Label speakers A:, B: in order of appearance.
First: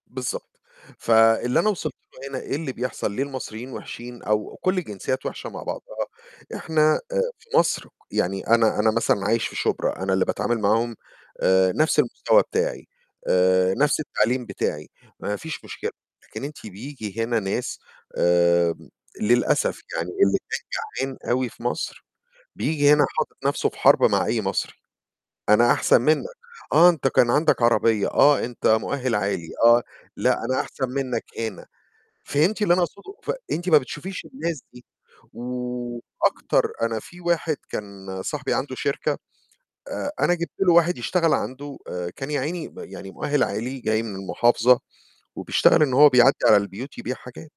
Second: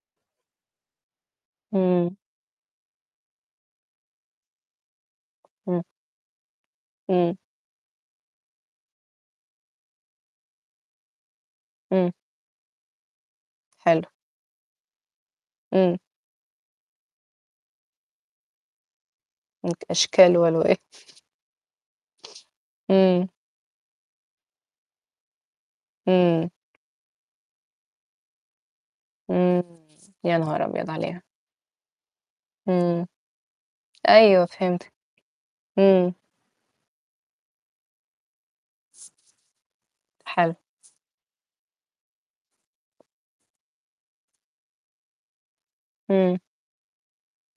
A: بالضبط، فاللي أنا وصلت
B: إمم.
A: له هنا إيه اللي بيحصل، ليه المصريين وِحشين أو كلّ الجنسيّات وِحشة مع
B: إمم.
A: بعضها، إحنا آآ
B: إمم.
A: في مصر ك يعني أنا أنا مثلًا عايش في شُبرا، أنا اللي باتعامل معاهم آآ نَفْس
B: إمم.
A: المستوى بتاعي، آآ نَفْس
B: حلو.
A: التعليم بتاعي، ما فيش مشكلة،
B: إمم.
A: لكن أنتِ بييجي هنا ناس آمم، للأسف
B: هناك
A: يعني اللي
B: أشكال
A: كان
B: وألوان.
A: جعان أوي في مصر، بييجي هنا
B: إمم.
A: حاطط نَفْسه في حَرب مع أي مصري، أنا أحسن منّك،
B: إمم.
A: آه، أنت كان عندك عربية، آه، أنت مؤهل عالي
B: إمم،
A: آه،
B: يا
A: لأ، أنا
B: نهار
A: أحسن
B: أبيض عليها!
A: منّك هنا، فهمتي اللي أنا
B: إمم.
A: أقصده؟ فأنتِ ما بتشوفيش
B: أيوه
A: الناس دي،
B: فهمتك. إمم.
A: وأكتر أنا في واحد كان صاحبي عنده شركة آآ أنا جبت
B: حلو.
A: له واحد يشتغل عنده آآ كان يعيني م يعني مؤهل عالي جاي من المحافظة وبيشتغل إن هو بيعدّي
B: إمم.
A: على البيوت يبيع حاجات.